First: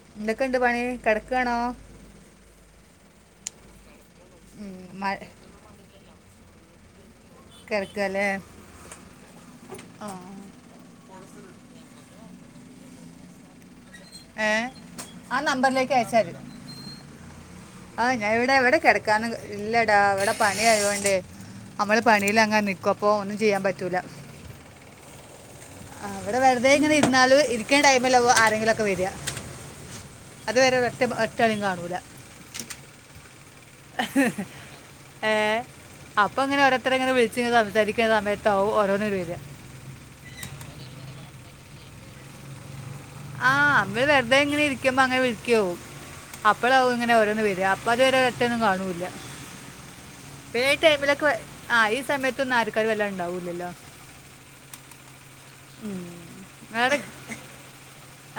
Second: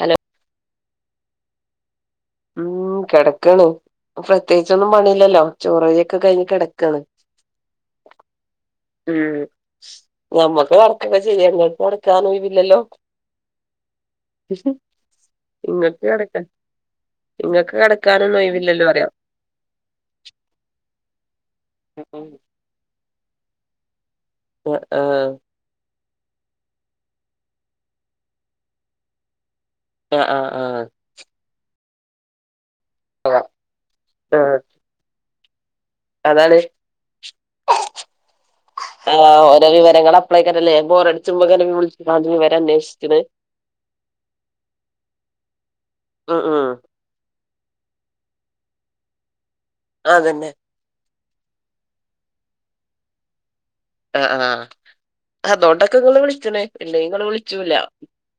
Hello എന്തൊക്കെണ്ട് പണി കെടക്കാണോ ഉം, കെടക്കാണ്. പ്രത്യേകിച്ചൊന്നും പണില്ല ല്ലോ? ചോറ് വെയി യോക്കെ കഴിഞ്ഞ് കെടക്കാണ്. കിടക്കുകയല്ലേ ഉംനമ്മക്ക് കെട് അപ്പ ശരിയാവും ഇങ്ങക്ക് കൊട്ക്കാനൊയിവില്ലല്ലോ ഏഹ് ആ നമ്പറിലേക്ക് ഇങ്ങക്ക് അയ്ചാതി കടക്കാൻ ഇങ്ങക്ക് ആഹ് ഞാൻ കടക്കാനൊന്നും ഇവിടെ ഇവടെ ഒഴിവില്ലല്ലോ പറയാ കെടക്കാന് ഇല്ലടാ ഇവടെ പണി ആയോണ്ടേ നമ്മള് പണില് അങ്ങെ നിക്കും അപ്പൊ ഒന്നും ചെയ്യാൻ പറ്റൂല ആഹ്, ആഹ്‌ ആഹ് വിടെ വെറുതെ ഇങ്ങനെ ഇര്ന്നാലും ഇരിക്ണ ടൈമിലാവു ആരെങ്കിലൊക്കെ വെര്അ ആഹ് അത് വരെ ഒരറ്റ ഒറ്റളിംകാണൂല [inaudible] ആഹ് ഏഹ് അപ്പ അതാണ് ഇങ്ങനെ ഓരോരുത്തര്ങ്ങനെ വിളിച് ങ്ങനെ സംസാരിക്കന്ന സയത്താവും ഓരോന്ന്ട് വര്യാ ആഹ് ഓരോ വിവരങ്ങളാ പ്ലയ്ക്കാരല്ലേ ബോറട്ച്ച് ങ്ങനെ വിൾ ച്ച്ക്കാണ്ട് വിവരം അന്വേഷിക്ണേ? ആഹ് മ്മള് വെറുതെ ഇങ്ങനെ ഇരിക്കുമ്പോ അങ്ങനെ വിളിക്കും ഉം ഉം അപ്പളാവും ബങ്ങനെ ഓരോന്ന് വര്യാ അപ്പൊ അത് വരെ ഒറ്റൊന്നും കാണൂല്ല ആതന്നെ. ഈ ടൈമിലൊക്കെ ആഹ് ഈ സമയത്തൊന്നും ആര്ക്കാര് വല്ല ണ്ടാവൂല്ലല്ലോ അഹ് ആഹ് അതോണ്ടൊക്കെ ഇങ്ങള് വിളിച്ച്ണേ ഇല്ലേ ഇങ്ങള് വിൾച്ചൂല്ല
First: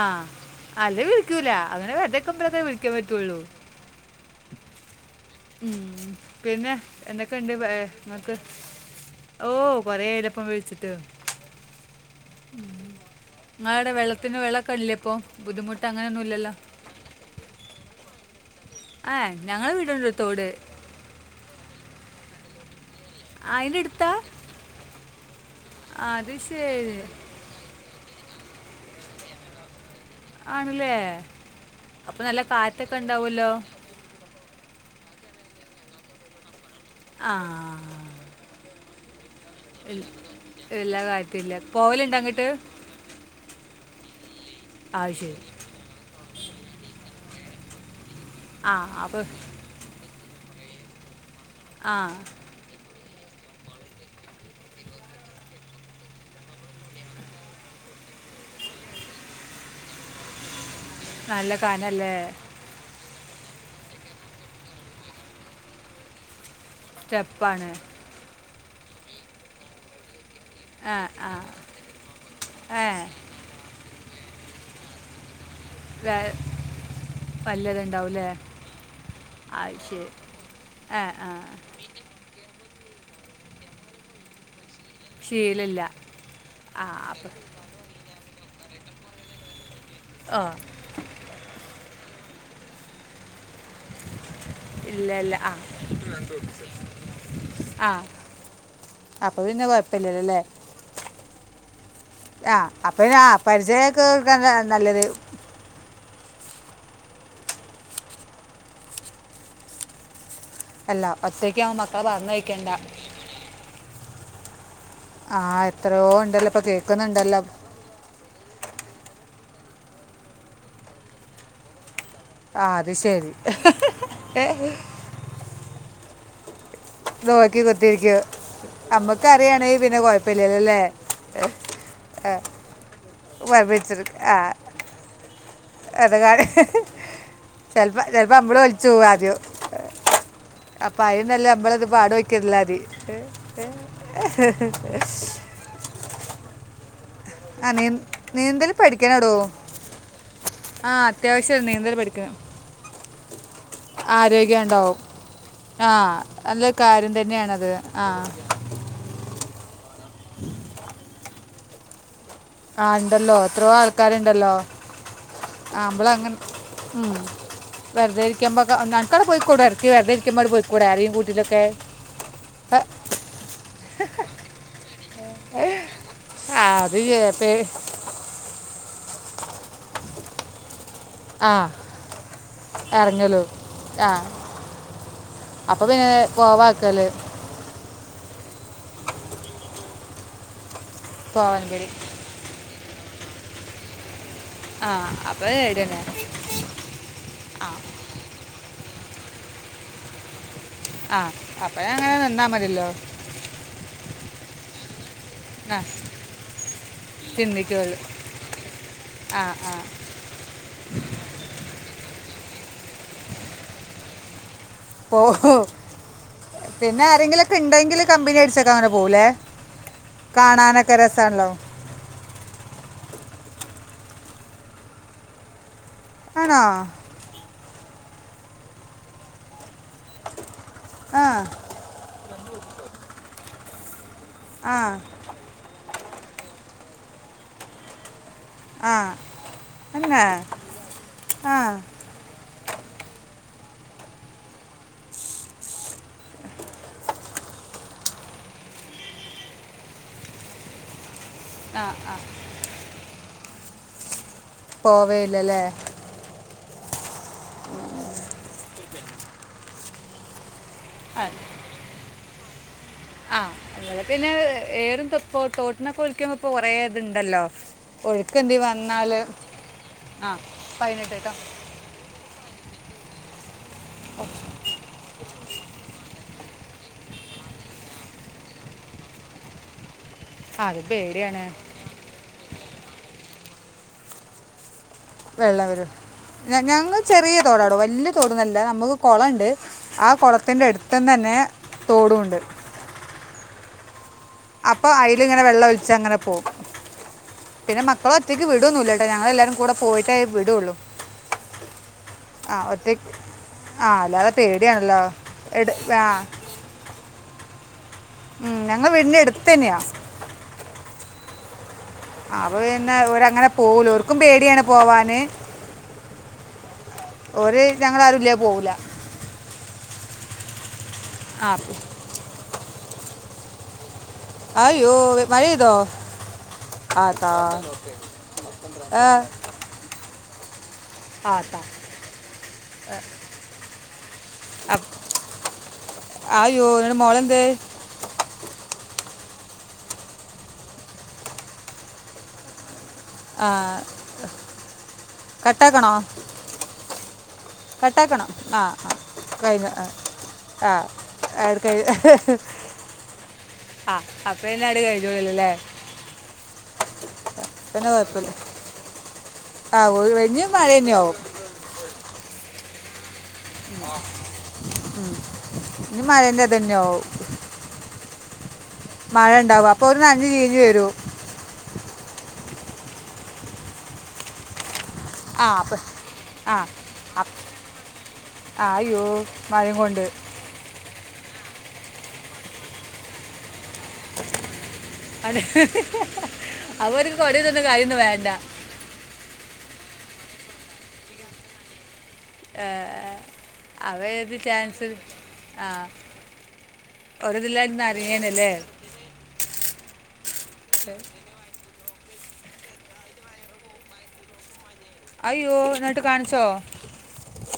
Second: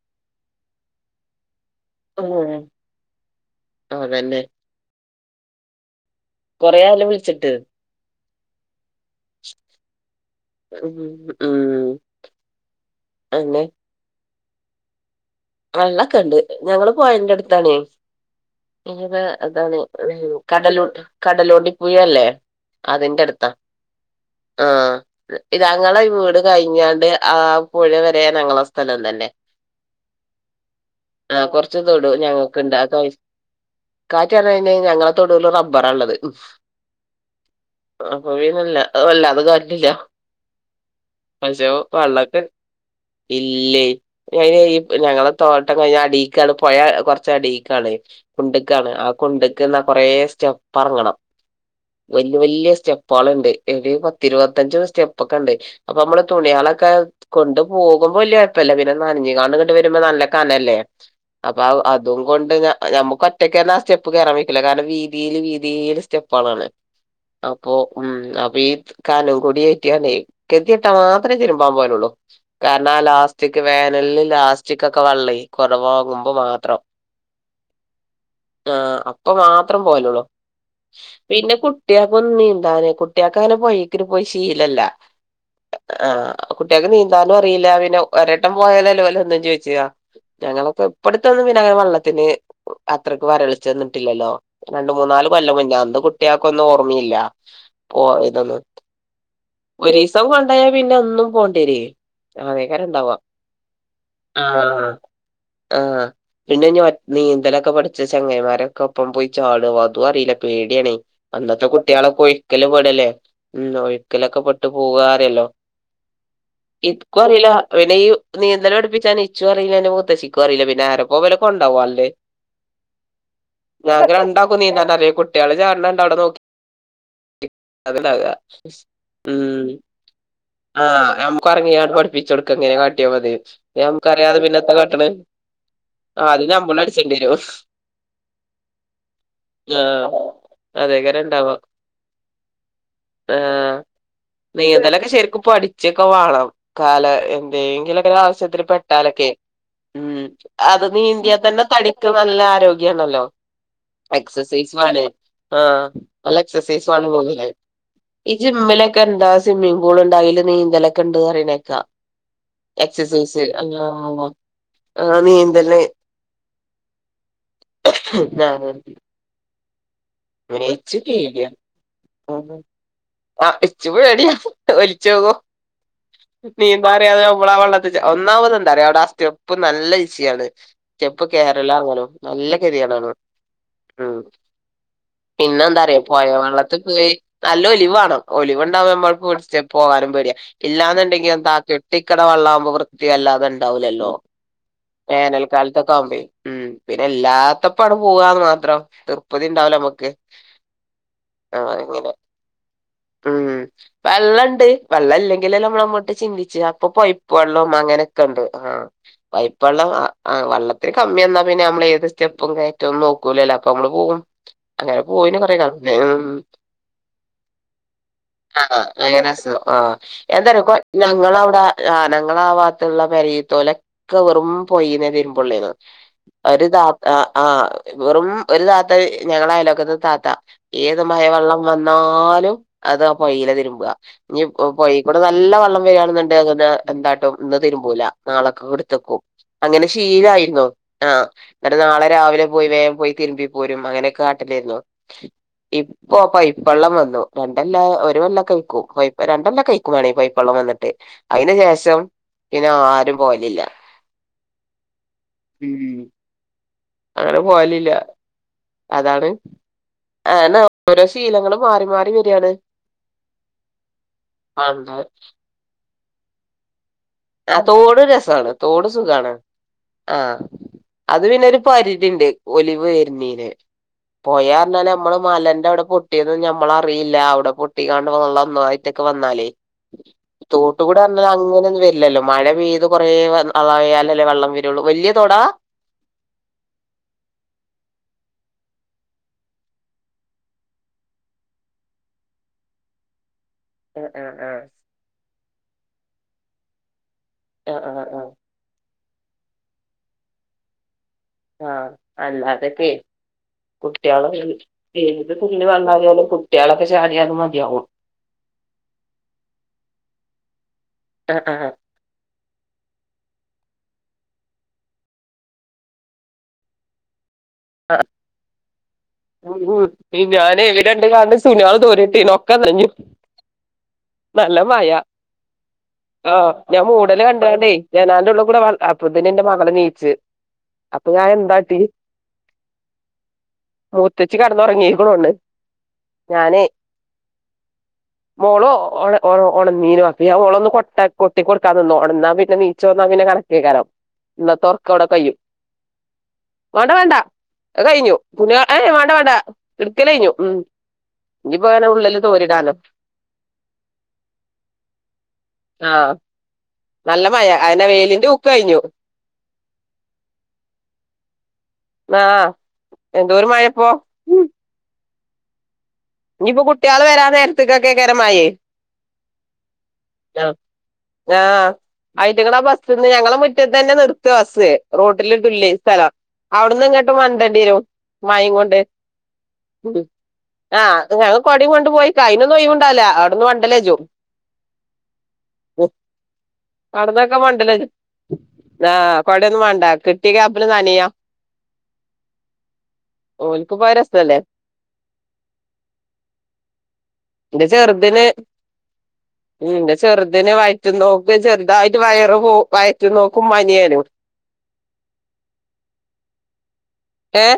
ആഹ് അത് വിളിക്കൂല അങ്ങനെ ഉം വെറ്തക്കുമ്പഴൊക്ക വിളിക്കാ പറ്റുള്ളൂ അതന്നെ ഉം പിന്നെ കൊറേ ആയല്ലോ വിളിച്ചിട്ട് എന്തൊക്കെണ്ട് വേ ഇങ്ങക്ക് ഓ കൊറെ ആയിലെപ്പം വിളിച്ചിട്ട് ഉം ഉം അന്നെ ങ്ങടെ വെള്ള ത്തിന് വെളള ക്കെല്ലേ ഇപ്പോ വെള്ളൊക്കെണ്ട് ഞങ്ങള് പൊഴന്റെ അടുത്താണേ. ആ ഇഞ്ഞിപ്പ ഞങ്ങളെ അതാണ്ഏ വീടുണ്ട് ഒരു തോട് കടലൂ കടലുണ്ടി പുഴല്ലേ അതിന്റെട് ആ, ദ അതിൻ്റെ അടുത്താ ആഹ് തങ്ങളെ ഈ ആ, അത് വീട് ശരി കഴിഞ്ഞാണ്ട് ആഹ് പുഴ വരെ ഞങ്ങളെ സ്ഥലം തന്നെ ആണ്ല്ലേ. ആഹ് കൊറചതൊടു ഞങ്ങക്ക്ണ്ട് [unintelligible] ഉണ്ടാവുമല്ലോ കാറ്റ് പറയാന് ഞങ്ങളെ തൊടൂല് റബ്ബറാ ഇള്ളത്. ആഹ് ആ പൊഴീന്നല്ല എല്ലാ കാറ്റല്ല പോവല്ണ്ട അങ്ങട്ട് ഇല്ലെയ് അയ്ന് ഈ ഞങ്ങളെ ശരി തോട്ടം കഴിഞ്ഞ അടീക്കാണേപുഴ കൊറച്ച് അടിക്കാണ് കുണ്ട്ക്കാണേ ആ കുണ്ട് ക്ക്ന്നാ കൊറേ സ്റ്റെപ്പ അറങ്ങണം ആ വല്ല്യ വല്ല്യ സ്റ്റെപ് പാള്ണ്ട് [unintelligible] പത്തിരുപത്തഞ്ച് സ്റ്റേപ്പൊക്കെണ്ട് അപ്പൊ അമ്മള് തുണ്യാളെക്കെ കൊണ്ട് പോകുമ്പോ വല്ല്യാെഴ്പ്പല്ല പിന്നെ നൻഞ്ഞ്കാണ്ട്ങ്ങട്ട് ട്ട് വരുമ്പോ നല്ല കനല്ലേ നല്ല അപ്പൊ കാനല്ലേ അതും കൊണ്ട് ഞാ നമുക്ക് ഒറ്റക്കന്നെ ആ സ്റ്റെപ്പ് കേറാൻ വെയ്ക്ക്ല്ല കാരണം വീതീല് വീതീല് സ്റ്റെപ്പാളാണ്. സ്റ്റെപ്പാണ് അപ്പൊ ഉം അപ്പൊ ഈ കാനം കൂടിഏറ്റിയണ്ടേ കെത്യട്ടാ ആ ആ മാത്രേ തിര്മ്പാൻ പോലുള്ളൂ ഏ കാരണം ആ ലാസ്റ്റിക് വേനല് ലാസ്റ്റ്ക്ക് ച്ചിക്കൊക്കെ വെള്ളെ കുറവകുമ്പോ മാത്രം പല്ലത് ണ്ടാവുലേ ആ അപ്പൊ മാത്രം പോവലുള്ളൂ ആ ആ പിന്നെ കു കുട്ട്യാക്കോന്ന് നീന്താനേ കുട്ട്യക്ക ങ്ങനെ പോയേക്ക്പോയി ശീലല്ല. ശീലമില്ല ആഹ ആ കുട്ടികക്ക് അപ്പം നീന്താനും അറിയില്ല പിന്നെ ഒരട്ടം പോയാല അല്ല പോലെ ഒന്നും ചോ വിച്ചതാ ഓ ഞങ്ങളൊക്കെ ഇപ്പഴത്തെ ഒന്ന് വെള്ളത്തിന് അത്രയ്ക്ക് വരള ചെന്നിട്ടില്ലല്ലോ രണ്ട ഇല്ല മൂന്നാല് ഇല്ല ആ കൊല്ലം കുഞ്ഞ അന്ത് കുട്ടിയക്ക ഒന്നും ഓർമ്മയില്ല ആ പോ ഇതൊന്നന്ന് അപ്പോൾ പിന്നെ കുഴപ്പമില്ലല്ലോ ഒരിസവും അല്ലേ കൊണ്ടായാ പിന്നെ ഒന്നും പോണ്ടിരി ആ അതേകാരം അപ്പം ഇണ്ടവാവാ ആ പരിചയമൊക്കെ കൊടുക്കാൻ നല്ലത് ആഹ് പിന്നെ ഒറ്റ നീന്തലൊക്കെ പഠിച്ച ചങ്ങരിമാരൊക്കെ ഒപ്പം പോയി ചാളും അതും അറിയില്ല പേടിയണ അല്ല അന്നത്തെ ഒറ്റയ്ക്കാവും മക്കളെ കുട്ടികളൊക്കെ ഒഴക്കല് പറഞ്ഞയക്കണ്ട പെടല്ലേ ഒഴക്കലൊക്കെ പെട്ടു പോവാ അറിയല്ലോ ആഹ എത്രയോ ഉണ്ടല്ലോ ഇപ്പൊ ഇക്കും കേൾക്കുന്നുണ്ടല്ലോ അറിയില്ല പിന്നെ ഈ നീന്തല പഠപ്പിച്ച ഇച്ച അറിയില്ല അെ മുത്തശിക്കും അറിയില്ല പിന്നെ ആരപ്പോ വലക്കണ്ടാവല്ലേ ആ അത് ശരി ഞാന ഏ, രണ്ടാക്കും നീന്താ അറിയ കുട്ടികള് ചാണ്ട് അവിടെ നോക്കി [inaudible] നോക്കി കുത്തിരിക്കും അമ്മക്ക് ഉം അറിയണെ പിന്നെ കൊഴപ്പില്ലല്ലല്ലേ പിച്ചെടുക്ക എങ്ങനെ കാട്ടിയാ മതി നമുക്കറിയാതെ പിന്നെത്തെ കാട്ടണ് എത [unintelligible] ആഹ് അത് നമ്മളടിച്ചേണ്ടി വരും ചപ്പോ ചേലപ്പോ അമ്പള ഒലിച്ചു പോവ ആദ്യം. ആഹ് അപ്പൊ അതേക്കാരം ഇണ്ടാവ അയന്നല്ലേ അമ്പളത് പാടക്കിർന്നതി ആഹ് നീന്തലൊക്കെ ശരിക്കും പടിച്ചൊക്കെ വേണം കാല ആ നീ എന്തെങ്കിലുംക്കെ ആവശ്യത്തിന് നീന്തൽ പെ ക്കെ പഠിക്കണടോ ഉ അത് ആ നീന്ന്ത്യൽ തന്നെ അത്യാവശ്യം നീന്തൽ തടിക്ക് പഠിക്കണം നല്ല ആരോഗ്യണല്ലോ ആരോഗ്യം എക്സസൈസ് ഉണ്ടാവും ആണ്. ആഹ്. ആ നല്ല എക്സ്സേസൈസും ആണ് കാര്യം [unintelligible] തന്നെയാണത് ആ ഈ ജിമ്മിലൊക്ക് ക്കെ എന്താ സ്വിമ്മിങ് പൂൾ ഇണ്ട അതില് നീന്തല ഒക്കെ ഉണ്ട് അറനേക്കാ ആ ഉണ്ടല്ലോ എത്രയോ ആൾക്കാരുണ്ടല്ലോ ആഹ് നീന്തല് ആമ്പള അങ്ങ ഉ വെറുതെരിക്ക്പ ഞാന് ക്കടെയിട ഇ വെറുത ഇരിക്കുമ്പോ പോയിക്കൂട ആരും കൂട്ടിലൊക്കെ ആ ആ ഇച്ചുപേടിയാ ഓൾചോകും ആ, അത് നീൻന്താറിയാതെ ഏ- നുമ്പളാ പേ- വെള്ളത്തിൽ ഒന്നാമത് എണ്ടാറിയ അവിടെ ആ സ്റ്റെപ്പ് നല്ല ഇസിയാണ് സ്റ്റെപ് ആ കേരലും അറങ്ങളും നല്ല കരിയണാണ് ഇറങ്ങലു ഉ ആ പിന്നെ അപ്പോൾ എന്താറ പിന്നെ പോയ വെള്ളത്തിൽ പോവാക്കല് പോയി നല്ല ഒലിവാണ്ണം ഒലിവുണ്ടാവുമ്പോ നമ്മക്ക് പോകാനും വരി ഇല്ലാന്നുണ്ടെങ്കിൽ എന്താ പോവാൻ പേടി കട്ടി ഇക്കട വള്ളാകുമ്പോ വൃത്തിയ അല്ലാതെ ഉണ്ടാവില്ലല്ലോ ആ അപ്പോൾ പേടി വഏനൽക്കാലത്തൊക്ക തന്നെ ആവുമ്പയി ഉ പിന്നെ ആ ഇല്ലാത്ത പടം പോവാന്ന് മാത്രം തൃർപ്പതി ഉണ്ടാവലോ നമുക്ക്. ആഹ് അപ്പ അങ്ങനെ നന്നാ മതിയല്ലോ വെള്ളം ഉണ്ട് വെള്ളം ഇല്ലെങ്കിൽ ആ നമ്മള അങ്ങോട്ട് ചിന്തിച്ചച്ച് അപ്പൊ പോയിപ്പ വെള്ളോ ചിന്തിക്കുള്ളൂ അങ്ങനെയൊക്കെ ഉണ്ട് ആഹ് വൈപ്പള്ളം ആ ആവള്ളത്തിന് കമ്മി തന്നാൽ പിന്നെ നമ്മൾ ഏത് സ്റ്റെപ്പും കയറ്റംന്നും നോക്കൂലല്ലോ അപ്പൊ നമ്മള് പോകും. അങ്ങനെ പോ പോയിന് കൊറെ കളത്തിൽ പിന്നെ ആരെങ്കിലൊക്കെ ഉണ്ടെങ്കിൽ കമ്പനി അടിച്ചൊക്കെ അങ്ങനെ പോകൂലേ ആസഖ ആ എന്താലക്ക കാണാനൊക്കെ രസമാണല്ലോ ഞങ്ങവിടെ ആ ഞങ്ങള ആ ഭാഗത്തുള്ള പരയിത്തോലൊക്കെ വെറും പോയിന്നതിരുമ്പള്ളേന്ന് ആണോ ഒരു താ ആഹ വെറും ഒരു താത്ത ഞങ്ങളായലോക്കത്ത് താത്ത ഏത് ആ മഴവെള്ളം വന്നാലും അത് ആ പൊഴയില തിരുമ്പുക ഇനി ആ പൊയി കൂടെ നല്ല നല്ല വള്ളം വകയാണുന്നുണ്ട് അങ്ങനെ എന്തായിട്ടും ഇന്ന് തരുമ്പോല നാളെ ആ കൊടുത്തക്കും അങ്ങനെ എന്നാ ശീലമായിരുന്നു. ആഹ ആ എന്നട്ട് നാളെ രാവിലെ പോയി വേഗം പോയി തിരുമ്പി പോരും അങ്ങനെയൊക്കെ കാട്ടിലായിരുന്നു ഓ പൈപ്പള്ളം വന്നു രണ്ടെല്ലാം ഒരുവല്ലാം കയിക്കും പൈ രണ്ടെല്ലാം കയിക്കും വേണെ പൈപ്പള്ളം വന്നിട്ട് അതിന് ആ ശേഷം പിന്നെ ആരും പോലില്ല പോവേല്ലല്ല അങ്ങനെ പോവലില്ല അതാണ് ആ എന്നാ ഓരോ ശീലങ്ങളും മാറി മാറി വരിയാണ് ആഹ് അ പിന്നെ പണ്ട് ഏറും തസ് തോട്ട്നൊക്ക ഓൽക്ക് കൊറേ ഇത്ണ്ടല്ലോ ആ തോട് ഒഴുക്ക് രസാണ് എന്തേ തോട് വന്നാല് സുഖാണ് പരിതിണ്ട് ഒലിവ് എരുന്നീന് പോയ നമ്മള് മലന്റെ അവിടെ പൊട്ടിയത് നമ്മള അറിയില്ല അവിടെ പൊട്ടിക്കാണ്ട് വെള്ളം ന്നാതായി തെക്ക് വന്നാലേ ആ അത് തോട്ടുകൂടി അന്നാലും പേടിയാണ് അങ്ങനൊന്നും വരില്ലല്ലോ മഴ പെയ്ത് കൊറേ വ ആയാലല്ലേ വെള്ളം വരുള്ളൂ വല്യ തോടാ വെള്ളം വരും ഞങ്ങള് ചെറിയ തോടാ ടോ വല്യ തോടോന്നല്ല നമ്മക്ക് കൊളം ഇണ്ട് ആ കുളത്തിന്റെ അടുത്തം തന്നെ തോടും ഉണ്ട് ഏ ആഹ് ആഹാ അപ്പോ അതില് ഇങ്ങനെ വെള്ളം ഒലിച്ച് അങ്ങനെ പോം പിന്നെ ആഹ് ആഹ് മക്കളെ ആഹ് ഒറ്റയ്ക്ക് വി വിടൊന്നും ഇല്ല കേട്ടോ ഞങ്ങളെല്ലാരും കൂടെ പോയിട്ടേ വിടുള്ളൂ ആഹ ആ അല്ലതെ പേ ഒറ്റയ്ക്ക് ആ കുട്ട്യോളെ അല്ലാതെ പേടിയാണല്ലോ ഏത് തുള്ളി എട് ആ വെള്ളായാലും കുട്ട്യോളൊക്കെ ചാടിയ അത് മതിയാവും ഉം ഞങ്ങ വീടിന്റെ അടുത്തെന്നെയാ ആഹ് ആഹാ അപ്പോ പിന്നെ ഇവടെ അങ്ങനെ പോവൂല ഒര്ക്കും പേടിയാണ് പോവാന് ഓര് ഞങ്ങള് ആരും ഇല്ലേ പോവൂല ഉം ഞാന് ഇവിരണ്ട് കാല്മെ ആ സുണേള് തോരട്ടീന്നു ഒക്ക ന്നഞ്ഞു അയ്യോ മഴ പെയ്തോ ആ ഞാൻ മൂടല് കണ്ടണ്ടേ ജനാലെന്റെ ഉള്ള കൂടെ അപ്പോത്തിന് എന്റെ മകള് എണീച്ച് ആട്ടാ മൂത്തച്ചി കെടന്നോ അം അയ്യോ ഇന്നിട്ട് മോളന്തേ? മോളോ ഒള് ഒള് ഒളാന്നിനു അപ്പോ ഞാൻ ഓളെ ഒന്ന് കൊട്ട കൊട്ടി കൊടുക്കാൻ നിന്നു ഉണന്നാ പിന്നെ ഉച്ചവുമ്പോ അങ്ങനെ ആ കണക്കേക്കലോ ഇന്നത്തെ ഒറക്കം അവിടെ കയ്യും കട്ടാക്കണോ വേണ്ട വേണ്ട അത് കഴിഞ്ഞു കട്ടാക്കണോ തുണിയ ആ ഏ ആ വേണ്ട വേണ്ടാ കഴിഞ്ഞു ആ എടുക്കല് കഴിഞ്ഞു ഉം ആ അത് ഇനിപ്പോ കഴി അങ്ങനെ ഉള്ളില് തോരിടാലോ ആ അപ്പോ ഇന്നാട് കഴിഞ്ഞോളിലില്ലേ ആഹ നല്ല മയ ന്നെ കുഴപ്പില്ലേ ആഹ് ഓ ഇനി മഴന്നെ ആവും ആഹ എന്തോരം മ ഉം ഉം ഇനി മഴേന്റെ ഇനിയിപ്പോ ഇതന്നെ കുട്ടികള് ആവും വരാൻ നേരത്തേക്കൊക്കെ കരമായേ മഴ ഇണ്ടാവും അപ്പോ അവര് നനഞ്ഞ് ചീഞ്ഞ് വരും ആഹാ ആയിറ്റ്ങ്ങളടെ ആ ബസ്സിന്ന് ഞങ്ങള മുറ്റത്തേന്നെ നിർത്ത ബസ്സ് റോഡില് ആ ഇട്ടൂലെ അപ്പം സ്ഥലം ആ അവടുന്ന് ഇങ്ങോട്ട് വണ്ടേണ്ടി വരും മഴേം കൊണ്ട് മഴേം കൊണ്ട് ആഹ ഞങ്ങ കൊടേം കൊണ്ട് പോയിക്ക അയിനൊന്നും ഒഴിവുണ്ടാവല്ല അവടുന്ന് വണ്ടല്ലേജോ അവര്ക്ക് [unintelligible] വേണ്ട ആഹ കൊടയൊന്നും വേണ്ട കിട്ടീയ ഗ്യാപ്പില് നനയാ ഏ ഏ ഓൽക്കിപ്പോ അത് ഏത് രസല്ലേ ചാൻസ് ആഹ് എന്റെ ചെറുതിന് ഉം എന്റെ ചെറുതിന് വായിറ്റ്ന്നോ വും ചെറുതായിട്ട് വയറ് പോ വയറ്റുന്നോക്കും പനിയേനും അയ്യോ ഇന്നട്ടു കാണിച്ചോ ഏഹ്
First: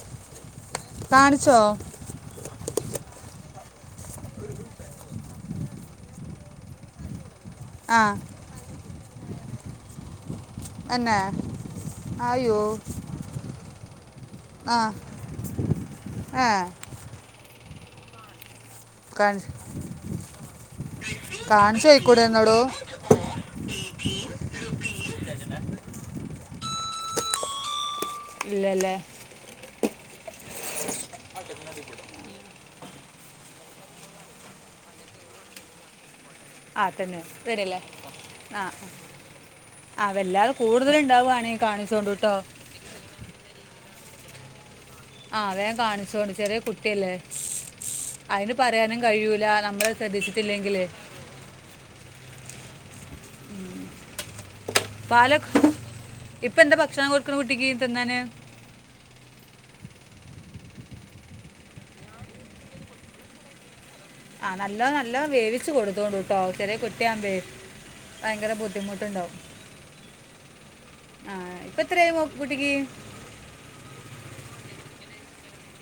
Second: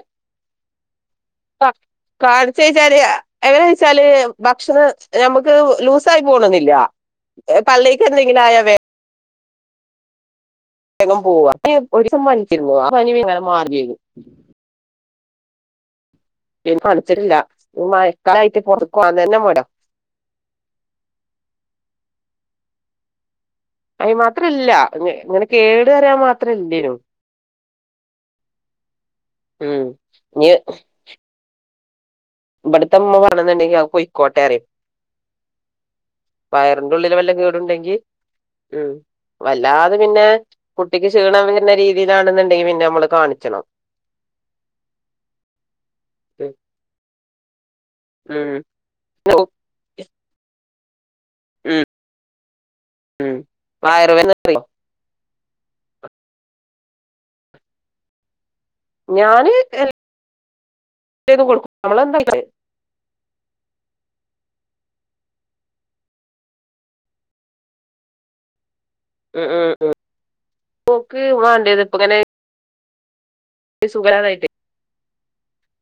കാണിച്ചോ കാണിച്ചേച്ചാല് എങ്ങനെച്ചാല് ഭക്ഷണം നമുക്ക് ലൂസായി പോണെന്നില്ല ആ പള്ളേക്ക് എന്തെങ്കിലായ വേ [inaudible] ഗം എന്നെ പോകാ [unintelligible] ആഹ് ആഹ് തൊടച്ചിട്ടില്ല മയക്കാലായിട്ട് കാണ് കാണിചെയിക്കുടന്നടെ അയിനു മാത്രല്ല ഇങ്ങനെ കേടു പറയാൻ മാത്രല്ലേനു ഇല്ലല്ലേ ഉം ന ഇവിടുത്തെ ഉമ്മ പറയുന്നുണ്ടെങ്കിൽ അത് പൊയ്ക്കോട്ടേ പറയും വയറിന്റെ ഉള്ളില് വല്ല കേടുണ്ടെങ്കിൽ ആഹ് ഉം വല്ലാതെ പിന്നെ കുട്ടിക്ക് ക്ഷീണം കൂടുതലുണ്ടാവുകയാണെങ്കിൽ വരുന്ന കാണിച്ചോണ്ട് കേട്ടോ രീതിയിലാണെന്നുണ്ടെങ്കി പിന്നെ നമ്മള് കാണിച്ചണം ആഹ് വേം കാണിച്ചോണ്ട് ഉം ചെറിയ കുട്ടിയല്ലേ അതിന് ഉം പറയാനും കഴൂല നമ്മള് ശ്രദ്ധിച്ചിട്ടില്ലെങ്കില് ഉം ഉം വയറു വേദ [unintelligible] പാല ഇപ്പ എന്താ ഭക്ഷണം കൊടുക്ക്ണ കുട്ടിക്ക് തിന്നാന് ഞാന് എല്ലേതും [unintelligible] ആഹ് നല്ല നല്ല വേവിച്ച് കൊടുത്തൊണ്ട് ട്ടോ ചെറിയ കുട്ടിയാമ്പേ ഭയങ്കര ബുദ് ബുദ്ധിമുട്ടുണ്ടാവും ഉം ഉം ഉം ഓൾക്ക് ആ ഇപ്പൊ വാണ്ടേത് എത്രയായി ഇപ്പൊങ്ങനെ മോ കുട്ടിക്ക് സുഖല്ലതായിട്ട്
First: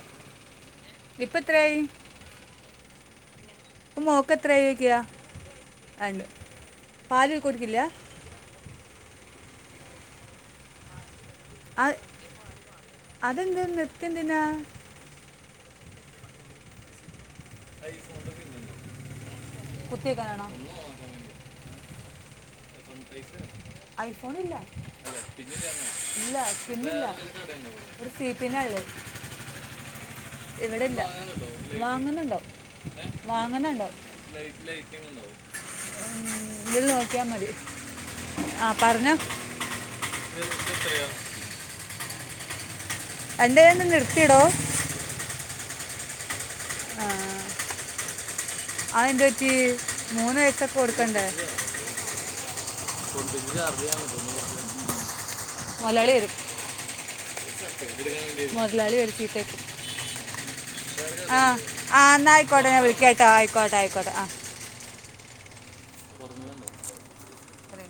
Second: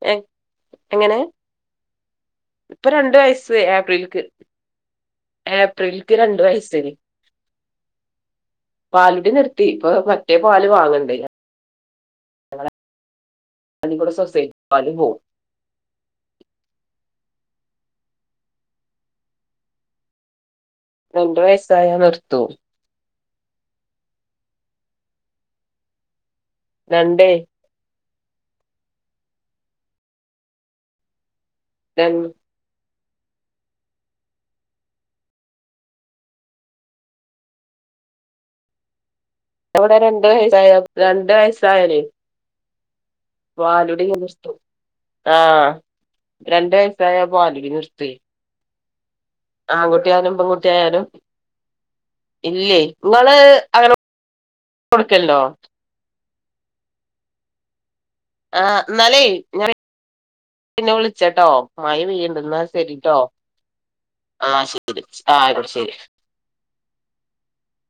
എ ഇപ്പ എത്രായി ഇപ്പൊ രണ്ട് വയസ്സ് ഏപ്രിൽക്ക് [unintelligible] ഏപ്രിൽക്ക് രണ്ടു വയസ്സന് പാലിൽ കൊടുക്കില്ല പാലുടി നിർത്തി ഇപ്പ മറ്റേ പാല് വാങ്ങണ്ട് അ അതെന്ത് അതികൂടെ നിർത്തിയെന്തിന [unintelligible] [inaudible] രണ്ട് വയസ്സായാ നിർത്തും ഐഫോണില്ല ഇല്ല [unintelligible] [unintelligible] രണ്ടേ ഇവിടെല്ല രണ്ട് വാങ്ങുന്നുണ്ടോ വാങ്ങണണ്ടോ ഇതില് നോക്കിയാൽ മതി ആഹ് പറഞ്ഞോ ഇവിടെ രണ്ട് വയസ് രണ്ട് വയസ്സായാലെ എൻ്റെ കയ്യിൽ നിന്ന് പാലുടി നിർത്തിയിടോ നിർത്തും ആഹ് രണ്ട് ആ വയസായ പാലുടി നിർത്തേ അതെന്ത് പറ്റി മൂന്ന് വയസൊക്കെ പെൺകുട്ടിയായാലും കൊടുക്കണ്ടേ ഇല്ലേ നിങ്ങള് അങ്ങനെ കൊടുക്കലുണ്ടോ മുതലാളി [unintelligible] [inaudible] ആഹ് വരും എന്നാലേ ചീത്തേക്ക് ഞ പിന്നെ ആ വിളിച്ചട്ടോ മഴ ആ എന്നാൽ പെയ്യണ്ട് എന്ന ആയിക്കോട്ടെ ഞാൻ വിളിക്കാം ശരിട്ടോ കേട്ടോ ആയിക്കോട്ടെ ആയിക്കോട്ടെ ആ ആഹ് ആയിക്കോട്ടെ ശരി ഒരു